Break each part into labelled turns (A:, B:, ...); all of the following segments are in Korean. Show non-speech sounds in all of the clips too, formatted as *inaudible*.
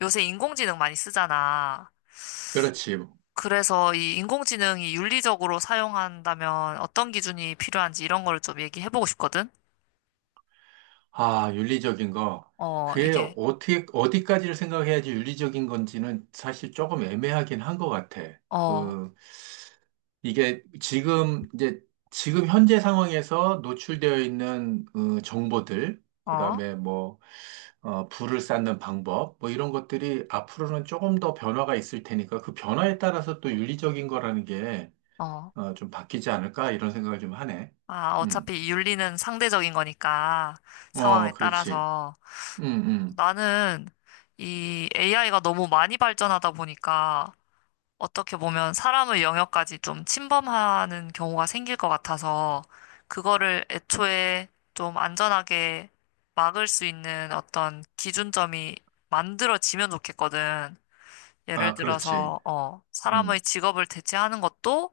A: 요새 인공지능 많이 쓰잖아.
B: 그렇지.
A: 그래서 이 인공지능이 윤리적으로 사용한다면 어떤 기준이 필요한지 이런 거를 좀 얘기해보고 싶거든.
B: 아, 윤리적인 거.
A: 어,
B: 그게
A: 이게,
B: 어떻게, 어디까지를 생각해야지 윤리적인 건지는 사실 조금 애매하긴 한 것 같아.
A: 어,
B: 이게 지금, 이제, 지금 현재 상황에서 노출되어 있는 정보들, 그
A: 어,
B: 다음에 뭐, 불을 쌓는 방법, 뭐 이런 것들이 앞으로는 조금 더 변화가 있을 테니까 그 변화에 따라서 또 윤리적인 거라는 게
A: 어.
B: 좀 바뀌지 않을까 이런 생각을 좀 하네.
A: 아,
B: 음.
A: 어차피 이 윤리는 상대적인 거니까
B: 어,
A: 상황에
B: 그렇지.
A: 따라서
B: 음, 음.
A: 나는 이 AI가 너무 많이 발전하다 보니까 어떻게 보면 사람의 영역까지 좀 침범하는 경우가 생길 것 같아서 그거를 애초에 좀 안전하게 막을 수 있는 어떤 기준점이 만들어지면 좋겠거든. 예를
B: 아, 그렇지. 어,
A: 들어서, 사람의
B: 음,
A: 직업을 대체하는 것도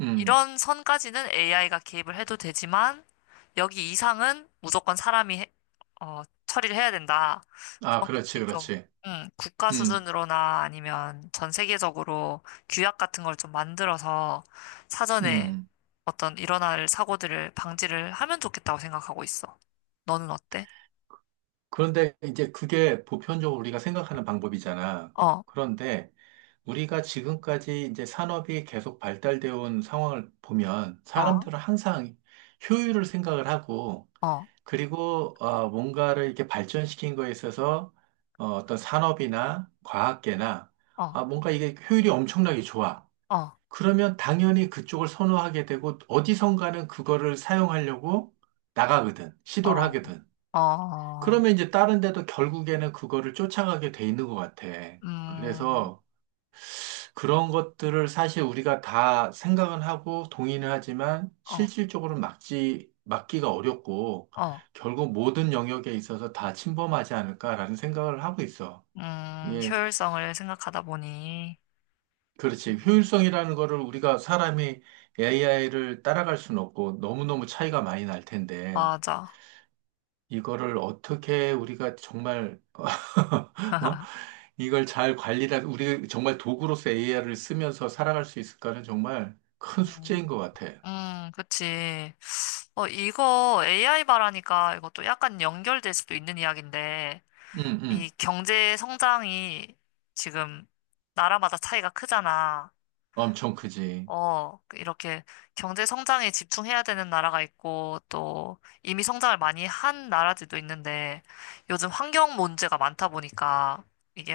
B: 음.
A: 이런 선까지는 AI가 개입을 해도 되지만 여기 이상은 무조건 사람이 처리를 해야 된다.
B: 아,
A: 그런
B: 그렇지,
A: 것들을 좀
B: 그렇지.
A: 국가
B: 음,
A: 수준으로나 아니면 전 세계적으로 규약 같은 걸 좀 만들어서 사전에
B: 음.
A: 어떤 일어날 사고들을 방지를 하면 좋겠다고 생각하고 있어. 너는 어때?
B: 그런데 이제 그게 보편적으로 우리가 생각하는 방법이잖아.
A: 어,
B: 그런데 우리가 지금까지 이제 산업이 계속 발달되어 온 상황을 보면
A: 어,
B: 사람들은 항상 효율을 생각을 하고,
A: 어,
B: 그리고 뭔가를 이렇게 발전시킨 거에 있어서 어떤 산업이나 과학계나
A: 어,
B: 뭔가 이게 효율이 엄청나게 좋아.
A: 어,
B: 그러면 당연히 그쪽을 선호하게 되고 어디선가는 그거를 사용하려고 나가거든. 시도를
A: 어,
B: 하거든.
A: 어, 어,
B: 그러면 이제 다른 데도 결국에는 그거를 쫓아가게 돼 있는 것 같아.
A: 음,
B: 그래서 그런 것들을 사실 우리가 다 생각은 하고 동의는 하지만
A: 어,
B: 실질적으로 막기가 어렵고
A: 어.
B: 결국 모든 영역에 있어서 다 침범하지 않을까라는 생각을 하고 있어. 이게
A: 효율성을 생각하다 보니.
B: 그렇지. 효율성이라는 거를 우리가 사람이 AI를 따라갈 수는 없고 너무너무 차이가 많이 날 텐데
A: 맞아.
B: 이거를 어떻게 우리가 정말 *laughs* 어?
A: *laughs*
B: 이걸 잘 관리를 우리 정말 도구로서 AI를 쓰면서 살아갈 수 있을까는 정말 큰 숙제인
A: 음.
B: 것 같아.
A: 그치. 어, 이거 AI 말하니까 이것도 약간 연결될 수도 있는 이야기인데,
B: 응,
A: 이
B: 응.
A: 경제 성장이 지금 나라마다 차이가 크잖아.
B: 엄청 크지.
A: 어, 그 이렇게 경제 성장에 집중해야 되는 나라가 있고, 또 이미 성장을 많이 한 나라들도 있는데, 요즘 환경 문제가 많다 보니까, 이게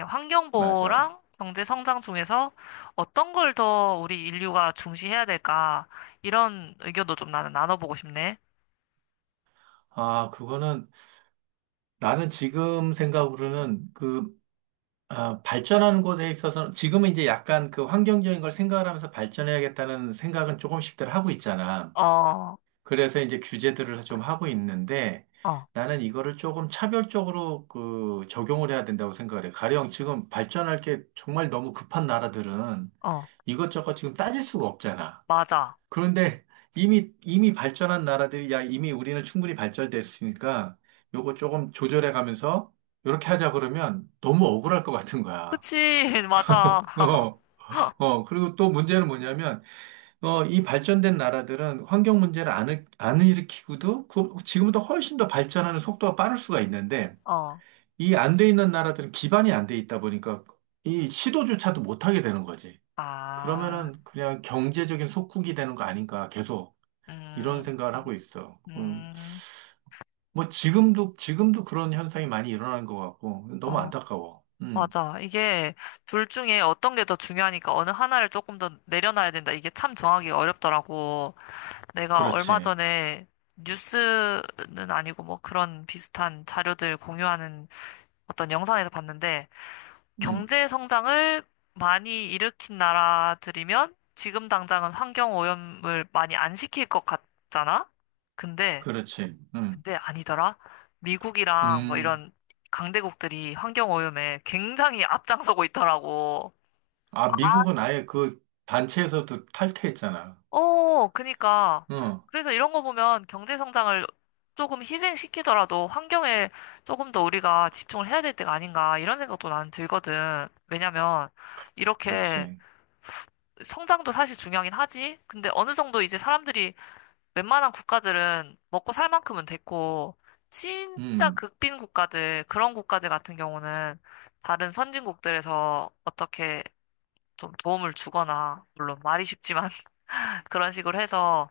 B: 맞아.
A: 환경보호랑 경제 성장 중에서 어떤 걸 더 우리 인류가 중시해야 될까, 이런 의견도 좀 나는 나눠보고 싶네.
B: 아, 그거는 나는 지금 생각으로는 발전하는 곳에 있어서는 지금은 이제 약간 그 환경적인 걸 생각을 하면서 발전해야겠다는 생각은 조금씩들 하고 있잖아.
A: 어, 어,
B: 그래서 이제 규제들을 좀 하고 있는데 나는 이거를 조금 차별적으로 그 적용을 해야 된다고 생각을 해. 가령 지금 발전할 게 정말 너무 급한 나라들은
A: 어,
B: 이것저것 지금 따질 수가 없잖아.
A: 맞아.
B: 그런데 이미 발전한 나라들이 야, 이미 우리는 충분히 발전됐으니까 요거 조금 조절해 가면서 이렇게 하자 그러면 너무 억울할 것 같은 거야.
A: 그치, *laughs* 맞아.
B: 어, 그리고 또 문제는 뭐냐면, 이 발전된 나라들은 환경 문제를 안 일으키고도 그, 지금보다 훨씬 더 발전하는 속도가 빠를 수가 있는데,
A: 어,
B: 이 안 돼 있는 나라들은 기반이 안 돼 있다 보니까 이 시도조차도 못하게 되는 거지.
A: 아,
B: 그러면은 그냥 경제적인 속국이 되는 거 아닌가 계속 이런
A: 음,
B: 생각을 하고 있어.
A: 음.
B: 뭐 지금도 그런 현상이 많이 일어나는 것 같고, 너무
A: 어.
B: 안타까워.
A: 맞아. 이게 둘 중에 어떤 게 더 중요하니까 어느 하나를 조금 더 내려놔야 된다. 이게 참 정하기 어렵더라고. 내가 얼마
B: 그렇지.
A: 전에 뉴스는 아니고 뭐 그런 비슷한 자료들 공유하는 어떤 영상에서 봤는데
B: 음,
A: 경제 성장을 많이 일으킨 나라들이면 지금 당장은 환경 오염을 많이 안 시킬 것 같잖아? 근데
B: 그렇지.
A: 근데 아니더라. 미국이랑 뭐
B: 음.
A: 이런 강대국들이 환경오염에 굉장히 앞장서고 있더라고.
B: 아, 미국은 아예 그 단체에서도 탈퇴했잖아.
A: 어, 그니까.
B: 응,
A: 그래서 이런 거 보면 경제 성장을 조금 희생시키더라도 환경에 조금 더 우리가 집중을 해야 될 때가 아닌가 이런 생각도 나는 들거든. 왜냐면 이렇게
B: 그렇지.
A: 성장도 사실 중요하긴 하지. 근데 어느 정도 이제 사람들이 웬만한 국가들은 먹고 살 만큼은 됐고, 진짜
B: 음,
A: 극빈 국가들, 그런 국가들 같은 경우는 다른 선진국들에서 어떻게 좀 도움을 주거나, 물론 말이 쉽지만 *laughs* 그런 식으로 해서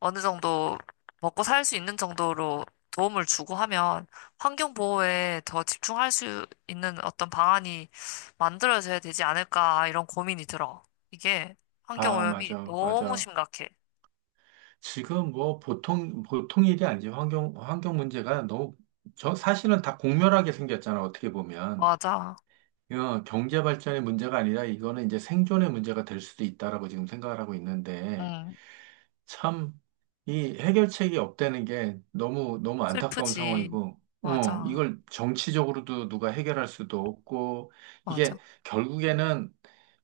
A: 어느 정도 먹고 살 수 있는 정도로 도움을 주고 하면 환경 보호에 더 집중할 수 있는 어떤 방안이 만들어져야 되지 않을까, 이런 고민이 들어. 이게 환경
B: 아,
A: 오염이
B: 맞아,
A: 너무
B: 맞아.
A: 심각해.
B: 지금 뭐 보통 일이 아니지. 환경 문제가 너무, 저 사실은 다 공멸하게 생겼잖아, 어떻게 보면.
A: 맞아.
B: 경제 발전의 문제가 아니라 이거는 이제 생존의 문제가 될 수도 있다라고 지금 생각을 하고 있는데,
A: 응.
B: 참, 이 해결책이 없다는 게 너무 안타까운
A: 슬프지.
B: 상황이고,
A: 맞아,
B: 이걸 정치적으로도 누가 해결할 수도 없고, 이게
A: 맞아.
B: 결국에는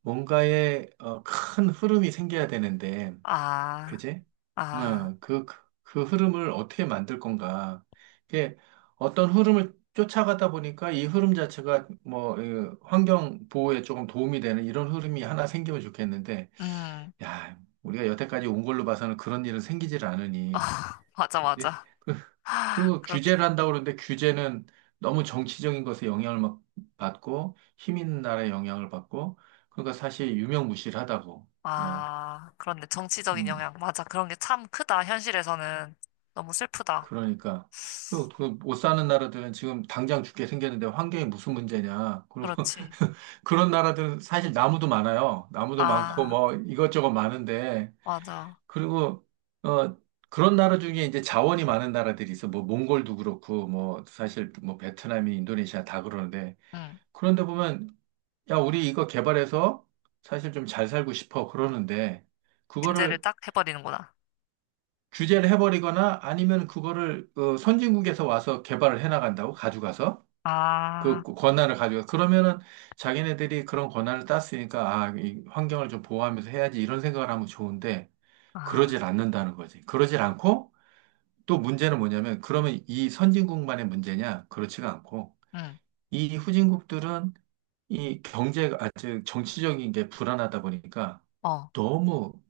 B: 뭔가의 큰 흐름이 생겨야 되는데,
A: 아,
B: 그지?
A: 아,
B: 어, 그, 그, 그 흐름을 어떻게 만들 건가. 이게 어떤 흐름을 쫓아가다 보니까 이 흐름 자체가 뭐, 환경 보호에 조금 도움이 되는 이런 흐름이 하나 생기면 좋겠는데,
A: 음,
B: 야, 우리가 여태까지 온 걸로 봐서는 그런 일은 생기질 않으니.
A: 아. *laughs* 맞아,
B: 예.
A: 맞아. 아,
B: 그리고
A: 그렇게,
B: 규제를 한다고 그러는데 규제는 너무 정치적인 것에 영향을 막 받고 힘 있는 나라에 영향을 받고 그러니까 사실 유명무실하다고. 그냥
A: 아, 그런데 정치적인
B: 음
A: 영향, 맞아. 그런 게 참 크다, 현실에서는. 너무 슬프다.
B: 그러니까 그리고 그못 사는 나라들은 지금 당장 죽게 생겼는데 환경이 무슨 문제냐 그리고
A: 그렇지.
B: *laughs* 그런 나라들은 사실 나무도 많아요 나무도 많고
A: 아,
B: 뭐 이것저것 많은데
A: 맞아.
B: 그리고 어 그런 나라 중에 이제 자원이 많은 나라들이 있어. 뭐 몽골도 그렇고 뭐 사실 뭐 베트남이 인도네시아 다 그러는데
A: 응,
B: 그런데 보면 야 우리 이거 개발해서 사실 좀 잘 살고 싶어 그러는데
A: 규제를
B: 그거를
A: 딱 해버리는구나.
B: 규제를 해버리거나 아니면 그거를 선진국에서 와서 개발을 해나간다고 가져가서 그
A: 아,
B: 권한을 가져가 그러면은 자기네들이 그런 권한을 땄으니까 아, 이 환경을 좀 보호하면서 해야지 이런 생각을 하면 좋은데
A: 아,
B: 그러질 않는다는 거지. 그러질 않고 또 문제는 뭐냐면, 그러면 이 선진국만의 문제냐? 그렇지가 않고,
A: 응,
B: 이 후진국들은 이 경제가, 아, 즉, 정치적인 게 불안하다 보니까
A: 어.
B: 너무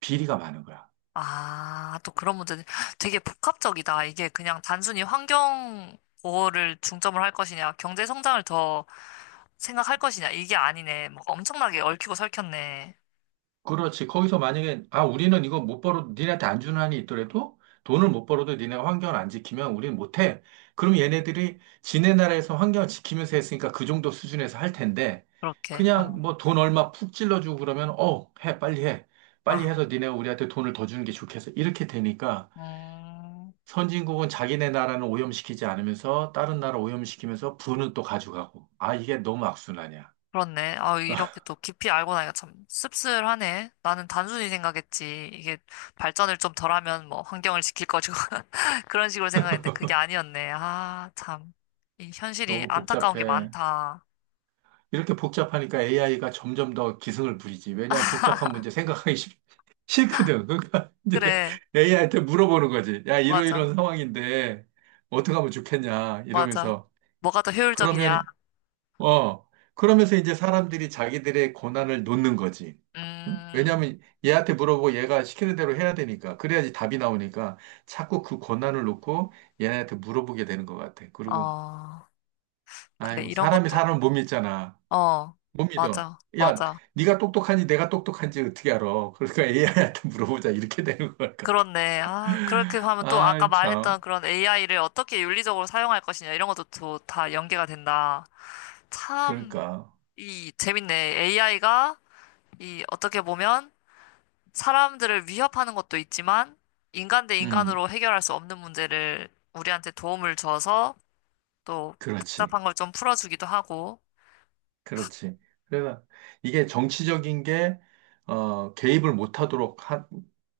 B: 비리가 많은 거야.
A: 아, 또 그런 문제. 되게 복합적이다. 이게 그냥 단순히 환경 보호를 중점을 할 것이냐, 경제 성장을 더 생각할 것이냐, 이게 아니네. 막 엄청나게 얽히고 설켰네.
B: 그렇지. 거기서 만약에, 아, 우리는 이거 못 벌어도, 니네한테 안 주는 한이 있더라도 돈을 못 벌어도 니네가 환경을 안 지키면 우리는 못 해. 그럼 얘네들이 지네 나라에서 환경을 지키면서 했으니까 그 정도 수준에서 할 텐데,
A: 그렇게,
B: 그냥
A: 어.
B: 뭐 돈 얼마 푹 찔러주고 그러면, 빨리 해. 빨리
A: 아,
B: 해서 니네가 우리한테 돈을 더 주는 게 좋겠어. 이렇게 되니까
A: 음,
B: 선진국은 자기네 나라는 오염시키지 않으면서 다른 나라 오염시키면서 부는 또 가져가고. 아, 이게 너무 악순환이야.
A: 그렇네. 아, 이렇게
B: *laughs*
A: 또 깊이 알고 나니까 참 씁쓸하네. 나는 단순히 생각했지. 이게 발전을 좀 덜하면 뭐 환경을 지킬 것이고. *laughs* 그런 식으로 생각했는데 그게 아니었네. 아, 참. 이 현실이
B: 너무
A: 안타까운 게
B: 복잡해.
A: 많다.
B: 이렇게 복잡하니까 AI가 점점 더 기승을 부리지. 왜냐하면 복잡한
A: *laughs*
B: 문제 싫거든. 그러니까 *laughs* 이제
A: 그래.
B: AI한테 물어보는 거지. 야,
A: 맞아,
B: 이러이러한 상황인데 어떻게 하면 좋겠냐
A: 맞아.
B: 이러면서
A: 뭐가 더 효율적이냐?
B: 그러면 어 그러면서 이제 사람들이 자기들의 고난을 놓는 거지. 응?
A: 음,
B: 왜냐하면 얘한테 물어보고 얘가 시키는 대로 해야 되니까 그래야지 답이 나오니까 자꾸 그 고난을 놓고 얘네한테 물어보게 되는 것 같아. 그리고
A: 어, 그래,
B: 아유
A: 이런
B: 사람이
A: 것도,
B: 사람 못 믿잖아.
A: 어,
B: 못 믿어.
A: 맞아,
B: 야,
A: 맞아.
B: 네가 똑똑하니 내가 똑똑한지 어떻게 알아? 그러니까 AI한테 물어보자. 이렇게 되는 것 같다.
A: 그렇네. 아, 그렇게
B: *laughs*
A: 하면 또 아까
B: 아,
A: 말했던
B: 참.
A: 그런 AI를 어떻게 윤리적으로 사용할 것이냐, 이런 것도 또 다 연계가 된다. 참,
B: 그러니까.
A: 이, 재밌네. AI가, 이, 어떻게 보면 사람들을 위협하는 것도 있지만, 인간 대
B: 음,
A: 인간으로 해결할 수 없는 문제를 우리한테 도움을 줘서 또
B: 그렇지.
A: 복잡한 걸 좀 풀어주기도 하고,
B: 그렇지. 그래서 이게 정치적인 게, 개입을 못하도록 한,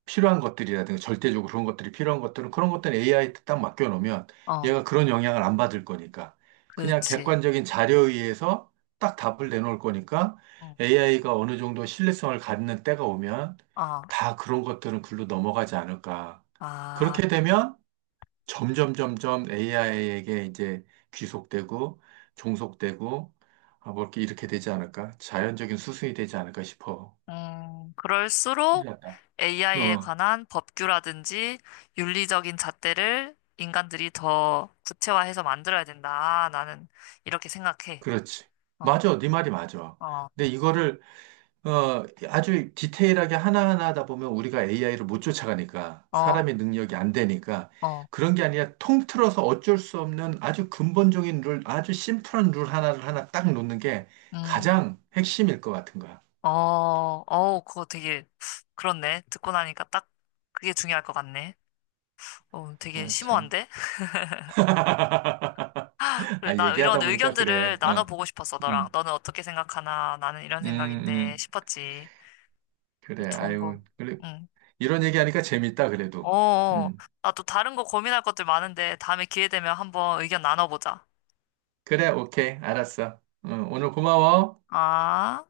B: 필요한 것들이라든가 절대적으로 그런 것들이 필요한 것들은 그런 것들은 AI 딱 맡겨놓으면
A: 어.
B: 얘가 그런 영향을 안 받을 거니까 그냥
A: 그렇지.
B: 객관적인 자료에 의해서 딱 답을 내놓을 거니까
A: 응.
B: AI가 어느 정도 신뢰성을 갖는 때가 오면
A: 어,
B: 다 그런 것들은 글로 넘어가지 않을까.
A: 아,
B: 그렇게 되면 점점 점점 AI에게 이제 귀속되고 종속되고 아, 뭐 이렇게 이렇게 되지 않을까? 자연적인 수순이 되지 않을까 싶어. 큰일
A: 그럴수록
B: 났다.
A: AI에
B: 어,
A: 관한 법규라든지 윤리적인 잣대를 인간들이 더 구체화해서 만들어야 된다. 나는 이렇게 생각해.
B: 그렇지.
A: 어,
B: 맞아. 네 말이 맞아.
A: 어,
B: 근데 이거를 아주 디테일하게 하나하나 하다 보면 우리가 AI를 못 쫓아가니까
A: 어,
B: 사람의 능력이 안 되니까
A: 어,
B: 그런 게 아니라 통틀어서 어쩔 수 없는 아주 근본적인 룰, 아주 심플한 룰 하나 딱 놓는 게
A: 음,
B: 가장 핵심일 것 같은 거야.
A: 어, 어, 그거 되게, 그렇네. 듣고 나니까 딱 그게 중요할 것 같네. 어, 되게
B: 아, 참.
A: 심오한데?
B: *laughs*
A: 그래,
B: 아,
A: 나 이런
B: 얘기하다 보니까
A: 의견들을
B: 그래. 어.
A: 나눠보고 싶었어, 너랑.
B: 음,
A: 너는 어떻게 생각하나? 나는 이런
B: 음,
A: 생각인데
B: 음.
A: 싶었지.
B: 그래.
A: 좋은 거.
B: 아유. 그래.
A: 응.
B: 이런 얘기하니까 재밌다, 그래도.
A: 어,
B: 음.
A: 나 또 다른 거 고민할 것들 많은데 다음에 기회 되면 한번 의견 나눠보자.
B: 그래, 오케이. 알았어. 어, 오늘 고마워.
A: 아.